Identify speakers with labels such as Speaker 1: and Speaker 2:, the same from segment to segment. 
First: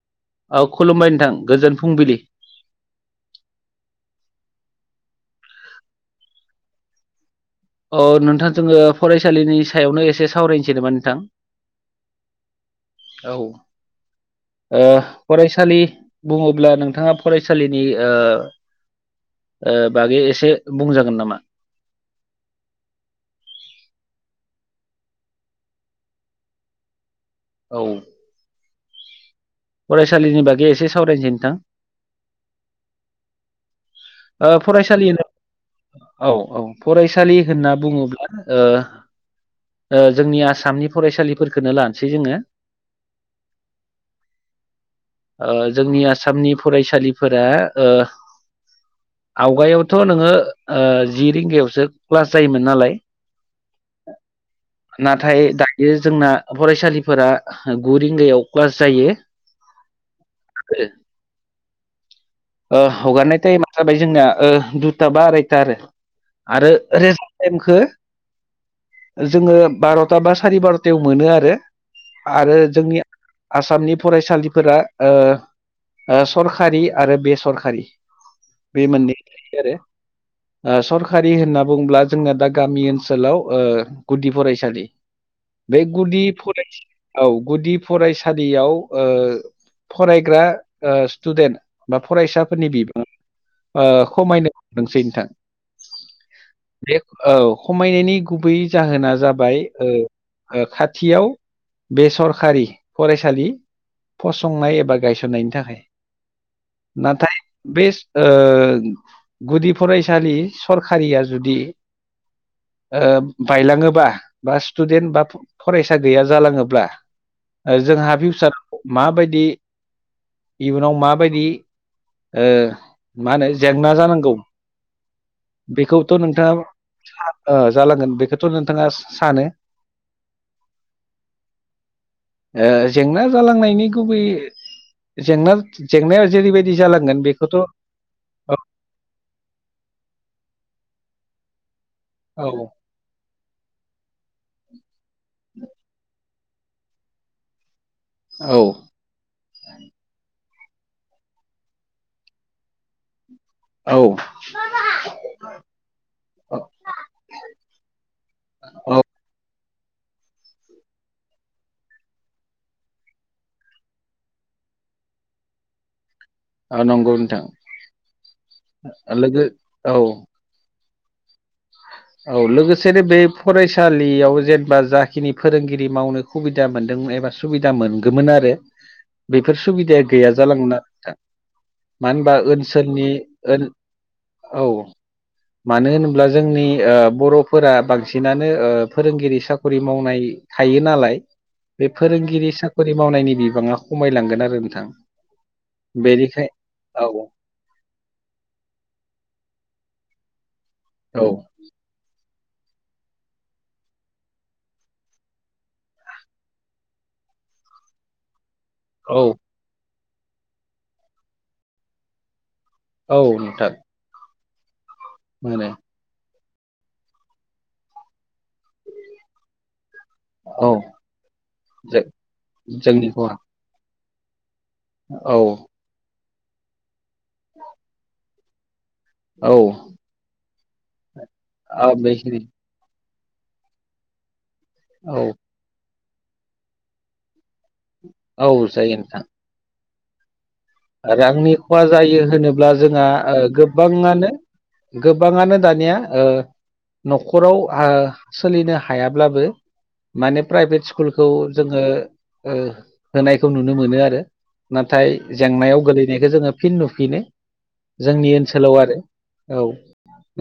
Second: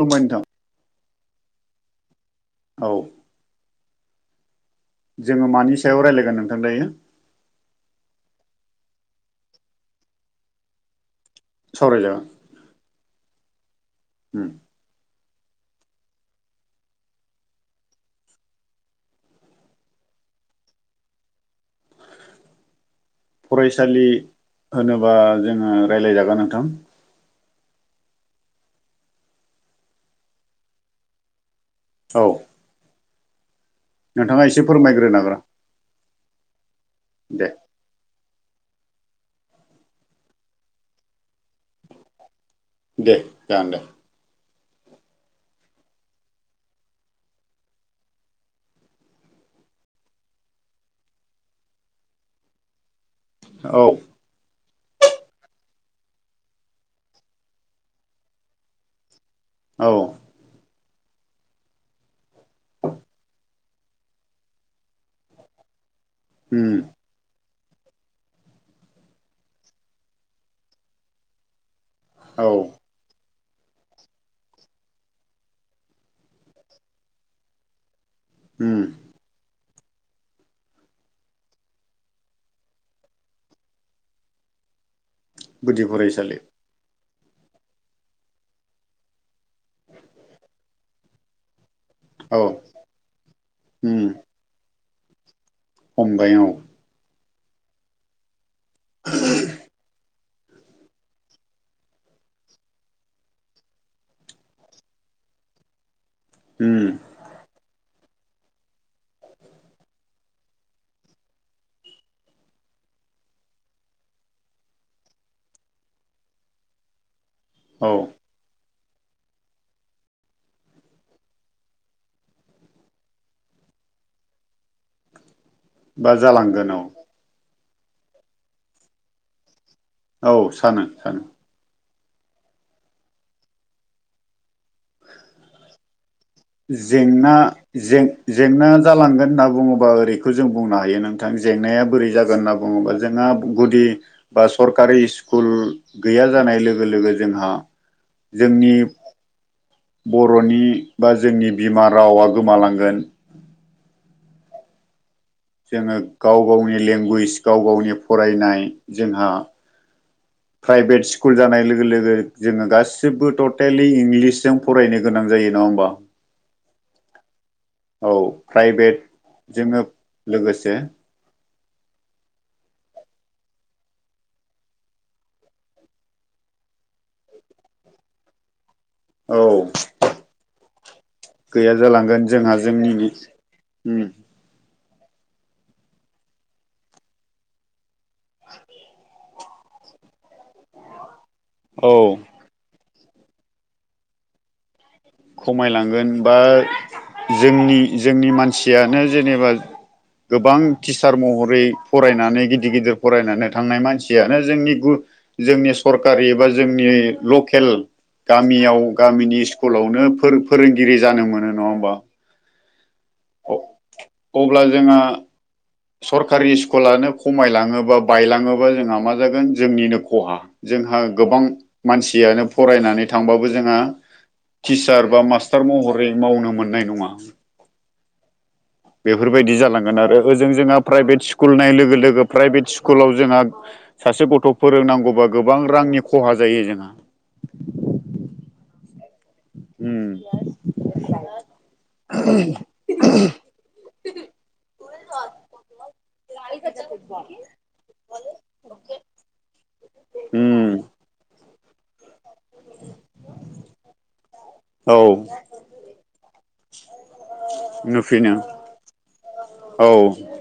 Speaker 1: खुलुमबाय नोंथां
Speaker 2: औ खुलुमबाय नोंथां गोजोन फुंबिलि
Speaker 1: औ जोङो मानि सायाव रायज्लायगोन नोंथां दायो
Speaker 2: अ नोंथां जोङो फरायसालिनि सायावनो एसे सावरायनोसै नामा नोंथां
Speaker 1: सावरायजागोन
Speaker 2: औ ओ फरायसालि बुङोब्ला नोंथाङा फरायसालिनि ओ ओ बागै एसे बुंजागोन नामा
Speaker 1: [unintelligible] फरायसालि होनोबा जोङो राय्लायजागोन नोंथां
Speaker 2: औ फरायसालिनि बागै एसे सावरायनोसै नोंथां
Speaker 1: औ नोंथाङा
Speaker 2: ओ
Speaker 1: एसे
Speaker 2: फरायसालि
Speaker 1: फोरमायग्रोनो
Speaker 2: होनना
Speaker 1: हागोन
Speaker 2: औ औ फरायसालि
Speaker 1: दे
Speaker 2: होनना बुङोब्ला ओ ओ‌ जोंनि आसामनि फरायसालिफोरखौनो लानोसै जोङो
Speaker 1: दे जागोन दे
Speaker 2: ओ जोंनि आसामनि फरायसालिफोरा ओ आवगायावथ' नोङो ओ जि रिंगायावसो क्लास जायोमोन नालाय
Speaker 1: औ
Speaker 2: नाथाय दायो जोंना फरायसालिफोरा गु रिंगायाव क्लास जायो
Speaker 1: औ
Speaker 2: [inaudible] ओ हगारनाय टाइमा जाबाय जोंनाया ओ दुता बा आरायता आरो आरो
Speaker 1: उम
Speaker 2: रे- टाइमखो जोङो बार'ता बा सारि बार'तायाव मोनो आरो
Speaker 1: औ
Speaker 2: आरो जोंनि आसामनि फरायसालिफोरा ओ ओ सरखारि आरो बेसरखारि
Speaker 1: उम
Speaker 2: बे मोननै आरो
Speaker 1: [unintelligible]
Speaker 2: ओ सरखारि होनना बुङोब्ला जोंना दा गामि ओनसोलाव ओ गुदि फरायसालि बे गुदि फरायसा औ गुदि फरायसालियाव ओ फरायग्रा ओ स्टुदेन्ट
Speaker 1: औ
Speaker 2: फरायसाफोरनि बिबाङा ओ
Speaker 1: उम
Speaker 2: खमायनो हदोंसै नोंथां
Speaker 1: हमबाय औ
Speaker 2: बे औ खमायनायनि गुबै जाहोना जाबाय ओ खाथियाव बे सरखारि फरायसालि फसंनाय एबा गायसननायनि थाखाय
Speaker 1: उम
Speaker 2: नाथाय बे ओ गुदि फराय- सालि सरखारिया जुदि ओ बायलाङोबा बा स्टुडेन्ट बा फरायसा गैया जालाङोब्ला ओ
Speaker 1: औ
Speaker 2: जोंहा फिउसाराव माबायदि इयुनाव माबायदि ओ मा होनो जेंना जानांगौ
Speaker 1: बा
Speaker 2: बेखौथ' नोंथाङा
Speaker 1: जालांगोन औ
Speaker 2: ओ जालांगोन बेखौथ' नोंथाङा सानो
Speaker 1: औ सानो सानो
Speaker 2: ओ जेंना जालांनायनि गुबै जेंना जेंनाया जेरैबायदि जालांगोन
Speaker 1: जेंना
Speaker 2: बेखौथ' औ
Speaker 1: जेंना जालांगोन होनना बुङोबा ओरैखौ जों बुंनो हायो नोंथां जेंनाया बोरै जागोन
Speaker 2: औ
Speaker 1: होनना बुङोबा जोंहा गुदि बा सरकारि स्कुल गैया जानाय लोगो लोगो जोंहा जोंनि बर'नि बा जोंनि बिमा रावा गोमालांगोन
Speaker 2: औ
Speaker 1: जोङो गाव गावनि लेंगुवेज गाव गावनि फरायनाय
Speaker 2: औ
Speaker 1: जोंहा [inaudible] प्राइभेट स्कुल जानाय लोगो लोगो जोङो गासिबो टटेलि इंलिसजों फरायनो गोनां जायो नङा ह़ोमबा।
Speaker 2: औ नंगौ नोंथां।
Speaker 1: औ प्राइभेट
Speaker 2: लोगो
Speaker 1: जोङो
Speaker 2: औ
Speaker 1: लोगोसे [inaudible]
Speaker 2: औ लोगोसेनो बे फरायसालियाव जेनेबा जाखिनि फोरोंगिरि मावनो खुबिदा मोनदों जे बा सुबिदा मोनगोमोन आरो बेफोर
Speaker 1: औ
Speaker 2: सुबिदाया गैया जालांगोन आरो नोंथां
Speaker 1: गैया
Speaker 2: मानो
Speaker 1: जालांगोन
Speaker 2: होनबा
Speaker 1: जोंहा
Speaker 2: ओनसोलनि
Speaker 1: जोंनिनो
Speaker 2: ओन
Speaker 1: उम
Speaker 2: औ मानो होनोब्ला जोंनि ओ बरफोरा बांसिनानो फोरोंगिरि सा खरि मावनाय थायो नालाय
Speaker 1: औ
Speaker 2: बे फोरोंगिरि साखि मावनायनि बिबाङा खमायलांगोन आरो नोंथां
Speaker 1: खमायलांगोन बा
Speaker 2: बेनिखाय औ
Speaker 1: जोंनि जोंनि मानसियानो जेनेबा गोबां टिचार
Speaker 2: औ
Speaker 1: महरै फरायनानै गिदिर गिदिर फरायनानै थांनाय मानसियानो जोंनि गु जोंनि सरकारि बा जोंनि ल खेल गामियाव
Speaker 2: औ
Speaker 1: गामिनि स्कुलावनो फोर फोरोंगिरि जानो मोनो नङा होमबा
Speaker 2: औ नोंथां
Speaker 1: अब्ला जोंहा
Speaker 2: [inaudible]
Speaker 1: सरकारि स्कुलानो खमायलाङोबा बायलाङोबा जोंहा मा जागोन जोंनिनो खहा
Speaker 2: औ
Speaker 1: जोंहा गोबां
Speaker 2: जों
Speaker 1: मानसियानो फरायनानै
Speaker 2: जोंनि खहा
Speaker 1: थांबाबो जोंहा टिचार बा
Speaker 2: औ
Speaker 1: मास्टार महरै मावनो मोननाय नङा
Speaker 2: [unintelligible]
Speaker 1: बेफोरबायदि
Speaker 2: औ
Speaker 1: जालांगोन आरो ओजों जोंहा प्राइभेट स्कुल नाय
Speaker 2: आ
Speaker 1: लोगो लोगो
Speaker 2: बेखिनि
Speaker 1: प्राइभेट स्कुलाव जोंहा सासे गथ
Speaker 2: औ
Speaker 1: फोरोंनांगौबा गोबां रांनि खहा जायो जोंहा
Speaker 2: औ जायो नोंथां
Speaker 1: उम
Speaker 2: रांनि खहा जायो होनोब्ला जोंहा ओ गोबाङानो गोबाङानो दानिया ओ नखराव हो सोलिनो हायाब्लाबो माने
Speaker 1: उम
Speaker 2: प्राइभेट स्कुलखौ जोङो ओ होनायखौ नुनो मोनो आरो
Speaker 1: औ
Speaker 2: नाथाय संनायाव गोलैनायखो जोङो फिन नुफिनो जोंनि
Speaker 1: नुफिनो
Speaker 2: ओनसोलाव आरो औ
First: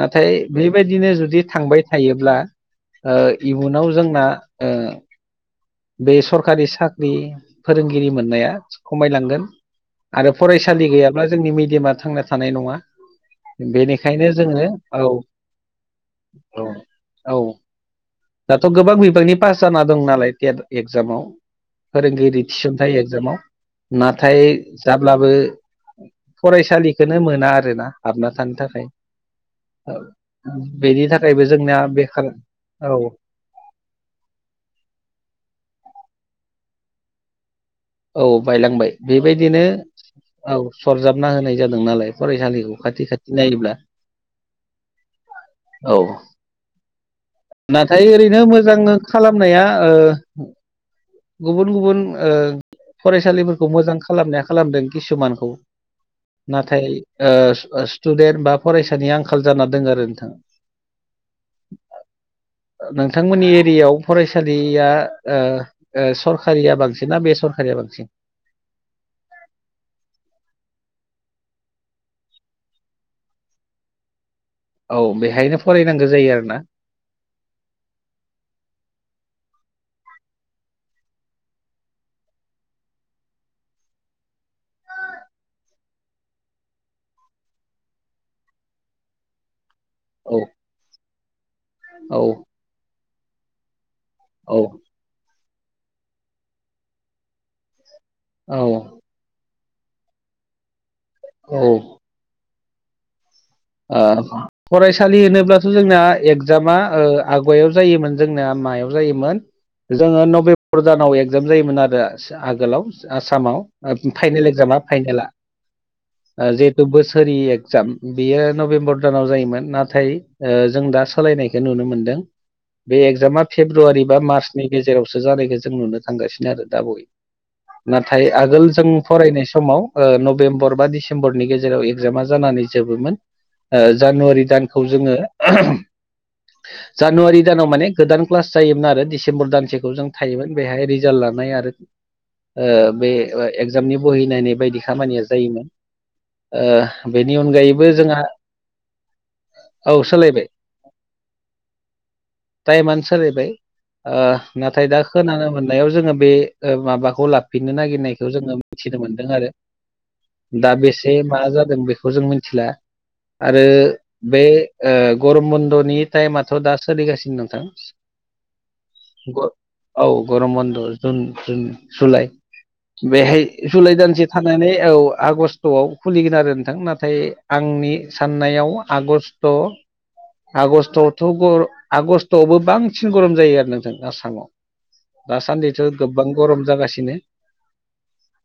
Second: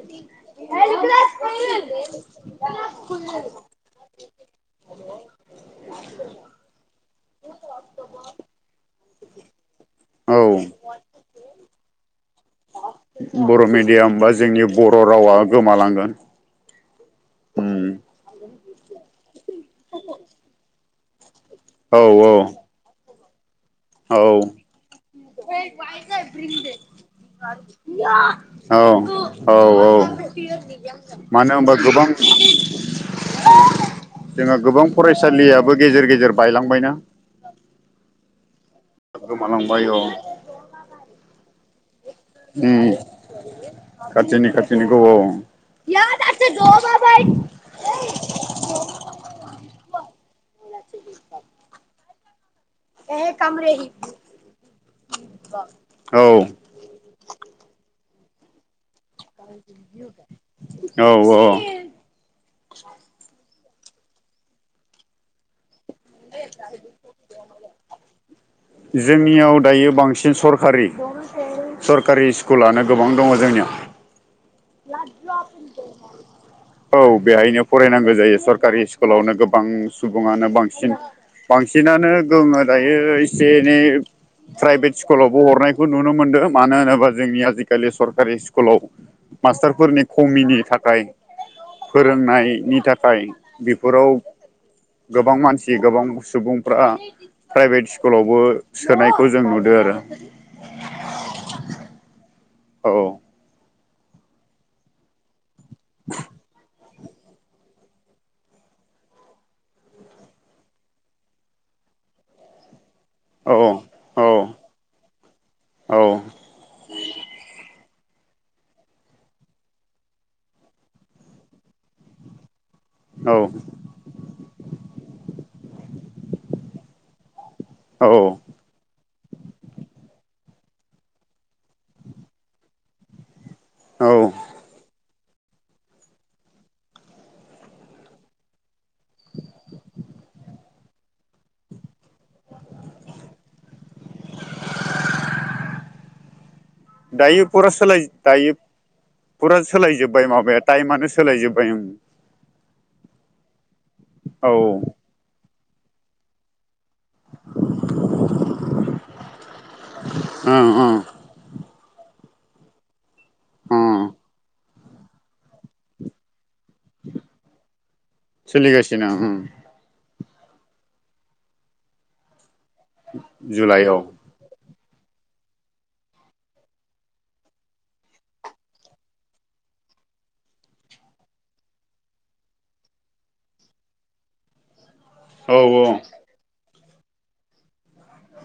Speaker 2: नाथाय बेबायदिनो जुदि थांबाय थायोब्ला ओ इयुनाव जोंना ओ बे सरखारि साख्रि फोरोंगिरि मोननाया खमायलांगोन आरो
Speaker 1: औ
Speaker 2: फरायसालि गैयाब्ला जोंनि मिडियामा थांना थानाय नङा
Speaker 1: बर' मिडियाम
Speaker 2: बेनिखायनो
Speaker 1: बा
Speaker 2: जोङो
Speaker 1: जोंनि बर'
Speaker 2: औ
Speaker 1: रावा गोमालांगोन
Speaker 2: औ औ
Speaker 1: उम
Speaker 2: दाथ गोबां बिबांनि पास जाना दं नालाय टेथ एगजामाव
Speaker 1: औ औ
Speaker 2: फोरोंगिरि थिसनथायाइ एगजामाव
Speaker 1: औ
Speaker 2: नाथाय जाब्लाबो फरायसालिखौनो मोना आरोना हाबना थानो
Speaker 1: औ
Speaker 2: थाखाय
Speaker 1: औ औ
Speaker 2: बेनि थाखायबो
Speaker 1: मानो
Speaker 2: जोंना
Speaker 1: होनबा गोबां
Speaker 2: बेखार औ
Speaker 1: जोंहा गोबां फरायसालियाबो गेजेर गेजेर बायलांबायना
Speaker 2: औ बायलांबाय बेबायदिनो
Speaker 1: गोमालांबाय औ
Speaker 2: औ सरजाबना होनाय जादों नालाय फरायसालिखौ
Speaker 1: उम
Speaker 2: खाथि खाथि नायोब्ला
Speaker 1: खाथिनि खाथिनिखौ औ
Speaker 2: औ नाथाय ओरैनो मोजां खालामनाया ओ गुबुन गुबुन ओं फरायसालिफोरखो मोजां खालामनाया खालामदों किसुमानखौ
Speaker 1: औ
Speaker 2: नाथाय ओ स्टु स्टुडेन्ट बा फरायसा नि आंखाल जाना दङ आरो नोंथां
Speaker 1: औ औ
Speaker 2: नोंथांमोननि नियाव फरायसालिया ओ ओ सरकारिया बांसिन ना बे सरकारिया बांसिन
Speaker 1: जोंनियाव दायो बांसिन सरखारि सरकारि स्कुलानो गोबां दङ जोंनियाव
Speaker 2: औ बेहायनो फरायनांगो जायो आरो ना
Speaker 1: औ बेहायनो फरायनांगो जायो सरकारि स्कुलावनो गोबां गोबां सुबुङानो बांसिन बांसिनानो गोहोमा दायो एसे एनै प्राइभेट स्कुलावबो हरनायखौ नुनो मोन्दों मानो होनोबा जोंनि आजिखालि सरकारि स्कुलाव मास्टारफोरनि
Speaker 2: औ
Speaker 1: खमिनि थाखाय
Speaker 2: औ
Speaker 1: फोरोंनायनि थाखाय बेफोराव
Speaker 2: औ।
Speaker 1: गोबां मानसि गोबां सुबुंफ्रा प्राइभेट स्कुलावबो
Speaker 2: औ
Speaker 1: सोनायखौ जों नु दों आरो।
Speaker 2: औ।
Speaker 1: औ।
Speaker 2: ओं फरायसालि होनोब्लाथ' जोंना एग्जामा ओं आगायाव जायोमोन जोंना मायाव जायोमोन? जोङो नभेम्बर दानाव एग्जाम जायोमोन आरो आगोलाव।
Speaker 1: औ
Speaker 2: आसामाव
Speaker 1: औ
Speaker 2: फाइनेल एक्जामा फाइनेला।
Speaker 1: औ
Speaker 2: जिहेतु बोसोरिया एक्जाम बियो नभेम्बर दानाव जायोमोन नाथाय ओं जों दा सोलायनायखौ नुनो मोनदों। बे एगजामा फेब्रुवारि बा मार्चनि गेजेरावसो जानायखौ जों नुनो थांगासिनो आरो दा बावयै।
Speaker 1: औ
Speaker 2: नाथाय आगोल जों फरायनाय समाव ओं नभेम्बर बा डिसेम्बरनि गेजेराव एग्जामा जानानै जोबोमोन। ओ
Speaker 1: औ
Speaker 2: जानुवारि दानखौ जोङो
Speaker 1: [inaudible]
Speaker 2: जानुवारि दानाव माने गोदान क्लास जायोमोन आरो डिसेम्बर दानसेखौ जों थायोमोन बेहाय रिजाल्ट लानाय आरो ओ बे एगजामनि बहि नायनाय बायदि खामानिया जायोमोन। ओ बेनि उनाव
Speaker 1: दायो फुरा सोलाय जोब्बाय दायो फुरा
Speaker 2: औ
Speaker 1: सोलायजोबबाय
Speaker 2: सोलायबाय
Speaker 1: माबाया टाइमानो सोलाय जोबबाय ओम।
Speaker 2: टाइमानो सोलायबाय ओ नाथाय दा
Speaker 1: ओं
Speaker 2: खोनानो मोननायाव जोङो बे ओ माबाखौ लाफिननो नागिरनायखौ जोङो मिथिनो मोनदों आरो। दा
Speaker 1: ओं
Speaker 2: बेसे मा जादों बेखौ जों मिथिला आरो
Speaker 1: ओं
Speaker 2: बे ओ गरम बन्द'नि टाइमा थ' दा सोलिगासिनो नोंथां
Speaker 1: सोलिगासिनो ओं
Speaker 2: गरम औ। गरम बन्द' जुन जुन जुलाइ बेहाय जुलाइ
Speaker 1: जुलाइआव
Speaker 2: दानसे थानानै औ आगष्टआव खुलिगोन आरो नोंथां ना थाय आंनि साननायाव आगष्ट आगस्टआवथ' गर आगस्टआवबो बांसिन गरम जायो आरो नोंथां आसामाव।
Speaker 1: औ
Speaker 2: दासान्दिथ'
Speaker 1: औ
Speaker 2: गोबां गरम जागासिनो।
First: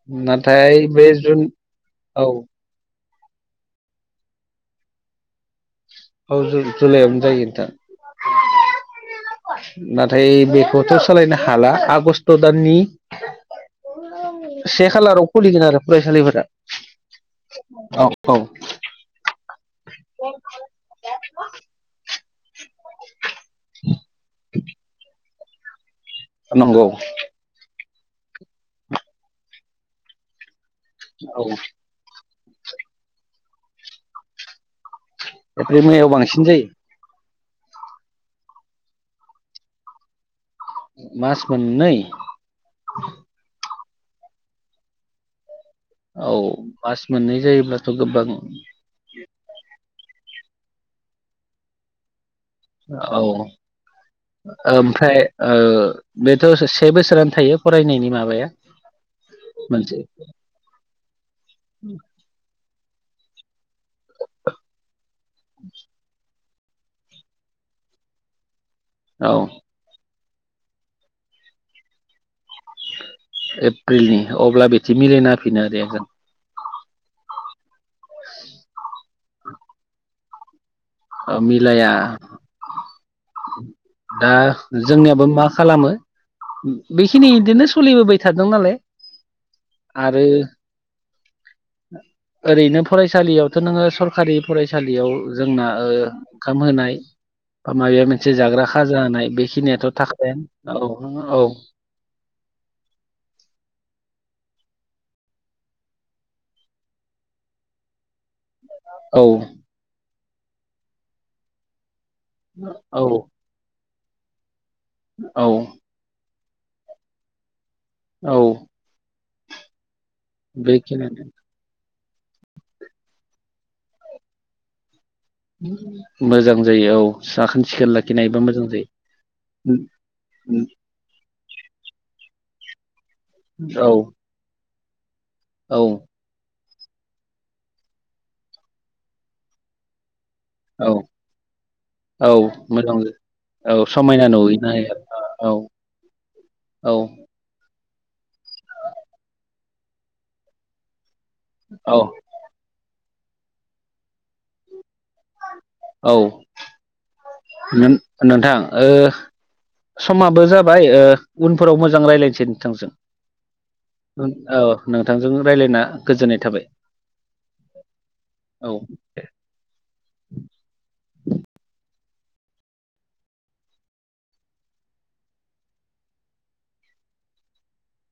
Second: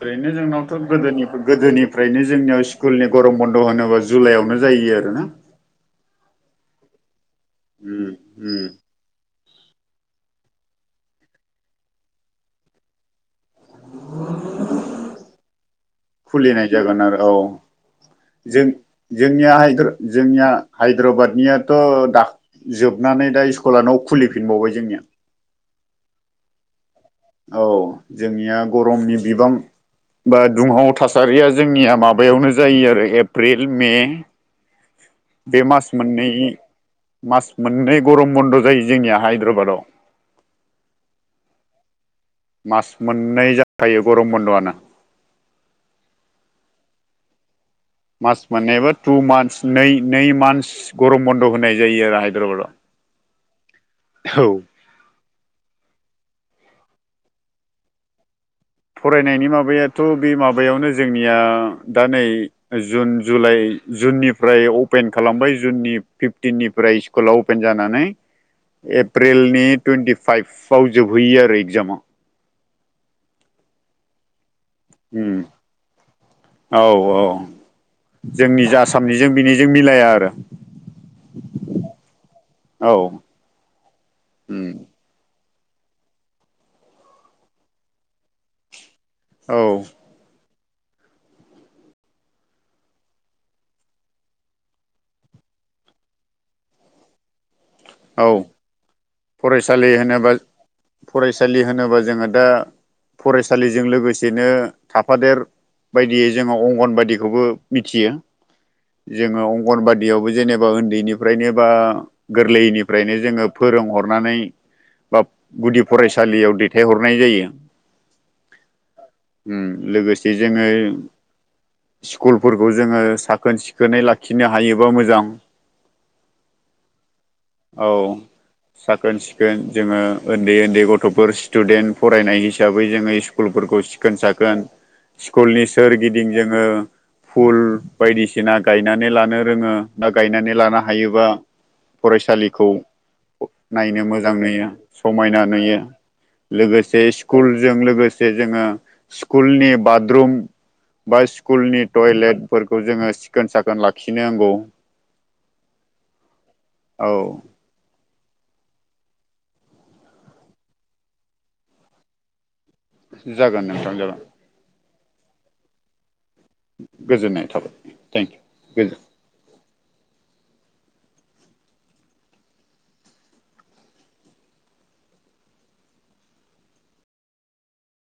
Speaker 1: ओरैनो
Speaker 2: नाथाय
Speaker 1: जोंनावथ'
Speaker 2: बे
Speaker 1: गोदोनि
Speaker 2: जुन
Speaker 1: गोदोनिफ्रायनो
Speaker 2: औ
Speaker 1: जोंनियाव स्कुलनि गरम बन्द होनोबा जुलाइआवनो जायो आरो ना।
Speaker 2: औ जु-जुलाइयावनो जायो। नोंथां
Speaker 1: ओम ओम
Speaker 2: नाथाय बेखौथ' सालायनो हाला आगस्ट दाननि से खालाराव खुलिगोन आरो फरायसालिफोरा
Speaker 1: खुलिनाय जागोन आरो औ
Speaker 2: औ औ
Speaker 1: जों जोंनिया हाद्र जोंनिया हायद्राबादनियाथ' दा जोबनानै दा स्कुला न' खुलिफिनबावबाय जोंनिया।
Speaker 2: नंगौ
Speaker 1: औ जोंनिया गरमनि बिबां बा दुंहाव
Speaker 2: औ
Speaker 1: थासारिया जोंनिया माबायावनो जायो आरो एप्रिल मे बे
Speaker 2: एप्रिल
Speaker 1: मास
Speaker 2: मेयाव
Speaker 1: मोननै
Speaker 2: बांसिन जायो
Speaker 1: मास मोननै गरम बन्द' जायो जोंनिया हायद्राबादाव।
Speaker 2: मास मोननै?
Speaker 1: मास मोननै जाखायो गरम बन्द'आनो।
Speaker 2: औ मास मोनै जायोब्ला
Speaker 1: मास मोनानेबा टु मान्स नै नै मान्स गरम बन्द' होनाय जायो आरोाय
Speaker 2: औ
Speaker 1: औ
Speaker 2: ओमफ्राय बे ाथ' से बोसोरानो थायो फरायनायनि माबाया
Speaker 1: फरायनायनि
Speaker 2: मोनसे
Speaker 1: माबायाथ' बे माबायावनो जोंनिया दा नै जुन जुलाइ जुननिफ्राय अपेन खालामबाय जुननि फिफ कु
Speaker 2: औ
Speaker 1: फाइभव जोबहैयो आरो एगजामाव
Speaker 2: एप्रिलनि अब्ला बिथि
Speaker 1: उम
Speaker 2: मिलायना होफिनो आरो आ जों
Speaker 1: औ औ जोंनि जाे आसामनिजों बिनिजों मिलाया आरो
Speaker 2: मिलाया
Speaker 1: औ
Speaker 2: दा
Speaker 1: उम
Speaker 2: जोंनियाबो मा खालामो बेखिनि बिदिनो सोलिबोबाय थादों नालाय
Speaker 1: औ
Speaker 2: आरो
Speaker 1: [inaudible]
Speaker 2: ओरैनो फरायसालियावथ' नोङो सरखारि फरायसालियाव जोंना ओंखाम होनाय बा माबाया मोनसे
Speaker 1: औ
Speaker 2: जाग्रा खाजा होनानाय
Speaker 1: फरायसालि
Speaker 2: बेखिनियाथ'
Speaker 1: होनोबा
Speaker 2: थाखाय औ औ
Speaker 1: फरायसालि होनोबा जोङो दा फरायसालिजों लोगोसे बिदिनो थाफादेर बायदियै जोङो अंगन बायदिखौबो मिथियो
Speaker 2: औ
Speaker 1: जोङो अंगनबादियावबो जेनेबा उन्दैनिफ्रायनो बा
Speaker 2: औ
Speaker 1: गोरलैनिफ्रायनो जोङो फोर रोंहरनानै बा
Speaker 2: औ
Speaker 1: गुदि फरायसालियाव दैथायहरनाय जायो
Speaker 2: औ
Speaker 1: लोगोसे जोङो
Speaker 2: बेखिनियानो
Speaker 1: स्कुलफोरखौ जोङो साखोन सिखोनै लाखिनो हायोबा मोजां
Speaker 2: मोजां जायो औ साखोन सिखोन
Speaker 1: औ
Speaker 2: लाखिनायबा मोजां जायो
Speaker 1: साखोन सिखोन जोङो उन्दै उन्दै गथ'फोर स्टुडेन्ट फरायनाय हिसाबै जोङो स्कुलफोरखौ
Speaker 2: औ
Speaker 1: सिखोन साखोन स्कुलनि
Speaker 2: औ
Speaker 1: सोरगिदिं जोङो फुल बायदिसिना गायनानै लानो रोङो गायनानै लानो
Speaker 2: औ
Speaker 1: हायोबा
Speaker 2: औ
Speaker 1: फरायसालि
Speaker 2: मोजां औ
Speaker 1: नायनो
Speaker 2: समायना
Speaker 1: मोजां नुयो
Speaker 2: नुहैनो हायो
Speaker 1: समायना
Speaker 2: औ
Speaker 1: नुयो
Speaker 2: औ
Speaker 1: लोगोसे स्कुल जों लोगोसे जोङो स्कुलनि बरुम बा स्कुलनि
Speaker 2: औ
Speaker 1: टयलेटफोरखौ जोङो सिखोन साखोन लाखिनो नांगौ
Speaker 2: औ नोंथां समाबो जाबाय उनफोराव मोजां रायज्लायसिन
Speaker 1: जागोन नोंथां जागोन
Speaker 2: औ नोंथांजों रायज्लायना गोजोननाय थाबाय
Speaker 1: गोजोननाय थाबाय
Speaker 2: औ
Speaker 1: थेंकिउ
Speaker 2: द